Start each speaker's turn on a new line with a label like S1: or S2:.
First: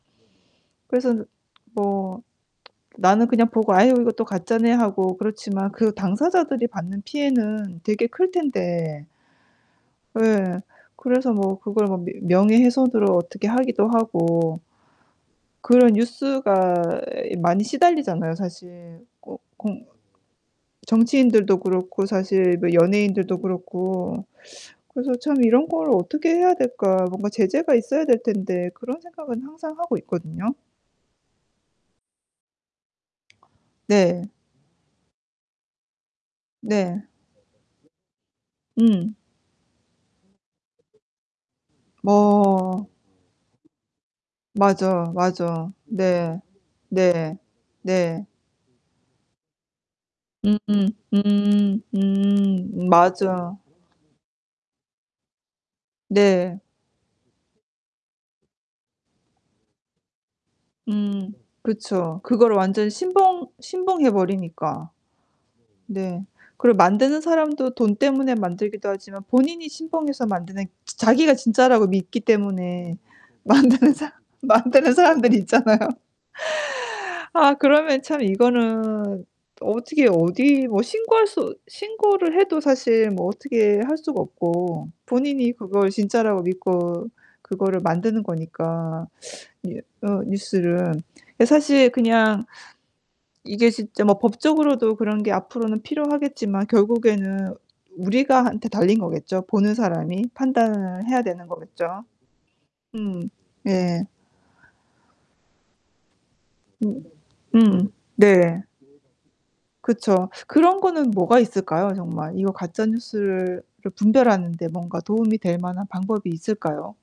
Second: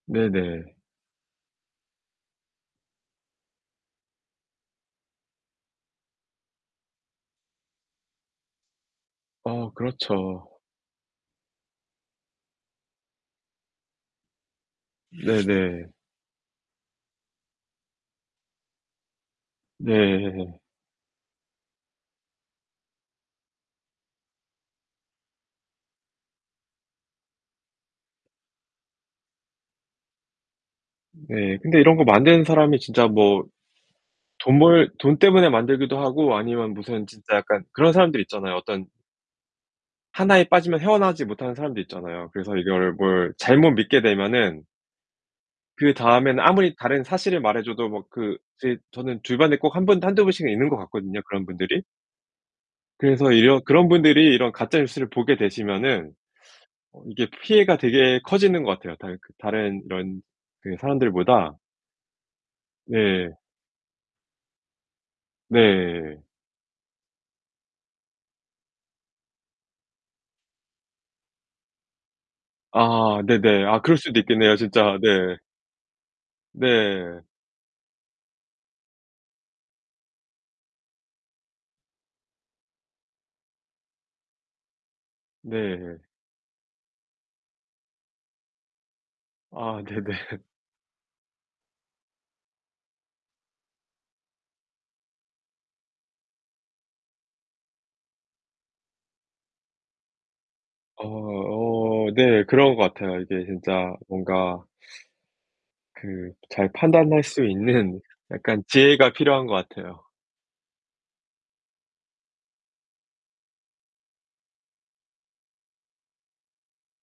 S1: 네네.
S2: 그래서 뭐 나는 그냥 보고 '아유 이것도 가짜네.' 하고 그렇지만 그 당사자들이 받는 피해는 되게 클 텐데.
S1: 어 그렇죠.
S2: 예. 그래서 뭐 그걸 뭐 며 명예훼손으로 어떻게 하기도 하고.
S1: 네네.
S2: 그런 뉴스가 많이 시달리잖아요 사실. 꼭 공
S1: 네.
S2: 정치인들도 그렇고 사실 뭐 연예인들도 그렇고 그래서 참 '이런 걸 어떻게 해야 될까? 뭔가 제재가 있어야 될 텐데.' 그런 생각은 항상 하고 있거든요.
S1: 네 근데 이런 거 만드는 사람이 진짜 뭐
S2: 네.
S1: 돈 벌 돈 때문에 만들기도 하고 아니면
S2: 네.
S1: 무슨 진짜 약간 그런 사람들 있잖아요. 어떤
S2: 음.
S1: 하나에 빠지면 헤어 나오지 못하는 사람도 있잖아요. 그래서
S2: 뭐
S1: 이걸 뭘 잘못 믿게 되면은
S2: 맞아, 맞아.
S1: 그다음에는
S2: 네.
S1: 아무리 다른
S2: 네.
S1: 사실을 말해줘도 뭐
S2: 네.
S1: 그 제 저는 주변에 꼭 1 분, 1-2 분씩은
S2: 음음
S1: 있는 것 같거든요, 그런
S2: 음음음
S1: 분들이.
S2: 음음 음.
S1: 그래서
S2: 맞아.
S1: 이런 그런 분들이 이런 가짜 뉴스를 보게 되시면은
S2: 네.
S1: 어 이게 피해가 되게 커지는 것 같아요, 다 그 다른 이런 그
S2: 음
S1: 사람들보다.
S2: 그쵸. 그거를 완전
S1: 네.
S2: 신봉 신봉해버리니까.
S1: 네.
S2: 네. 그리고 만드는 사람도 돈 때문에 만들기도 하지만 본인이 신봉해서 만드는 자 자기가 진짜라고 믿기 때문에
S1: 아. 네네. 아
S2: 만드는
S1: 그럴
S2: 사
S1: 수도 있겠네요,
S2: 만드는
S1: 진짜.
S2: 사람들이
S1: 네.
S2: 있잖아요.
S1: 네.
S2: 아 그러면 참 이거는 어떻게 어디 뭐 신고할 수 신고를 해도 사실 뭐 어떻게 할 수가 없고 본인이 그걸
S1: 네.
S2: 진짜라고 믿고 그거를 만드는 거니까 뉴
S1: 아
S2: 어
S1: 네네.
S2: 뉴스를. 이게 사실 그냥 이게 진짜 뭐 법적으로도 그런 게 앞으로는 필요하겠지만 결국에는 우리가 한테 달린 거겠죠. 보는 사람이
S1: 어
S2: 판단을 해야 되는 거겠죠.
S1: 어 네. 그런 것 같아요.
S2: 음.
S1: 이게 진짜
S2: 예.
S1: 뭔가 그 잘
S2: 음
S1: 판단할 수
S2: 음.
S1: 있는
S2: 네.
S1: 약간 지혜가 필요한 것 같아요.
S2: 그쵸. 그런 거는 뭐가 있을까요, 정말? 이거 가짜 뉴스를 를 분별하는데 뭔가 도움이 될 만한 방법이 있을까요?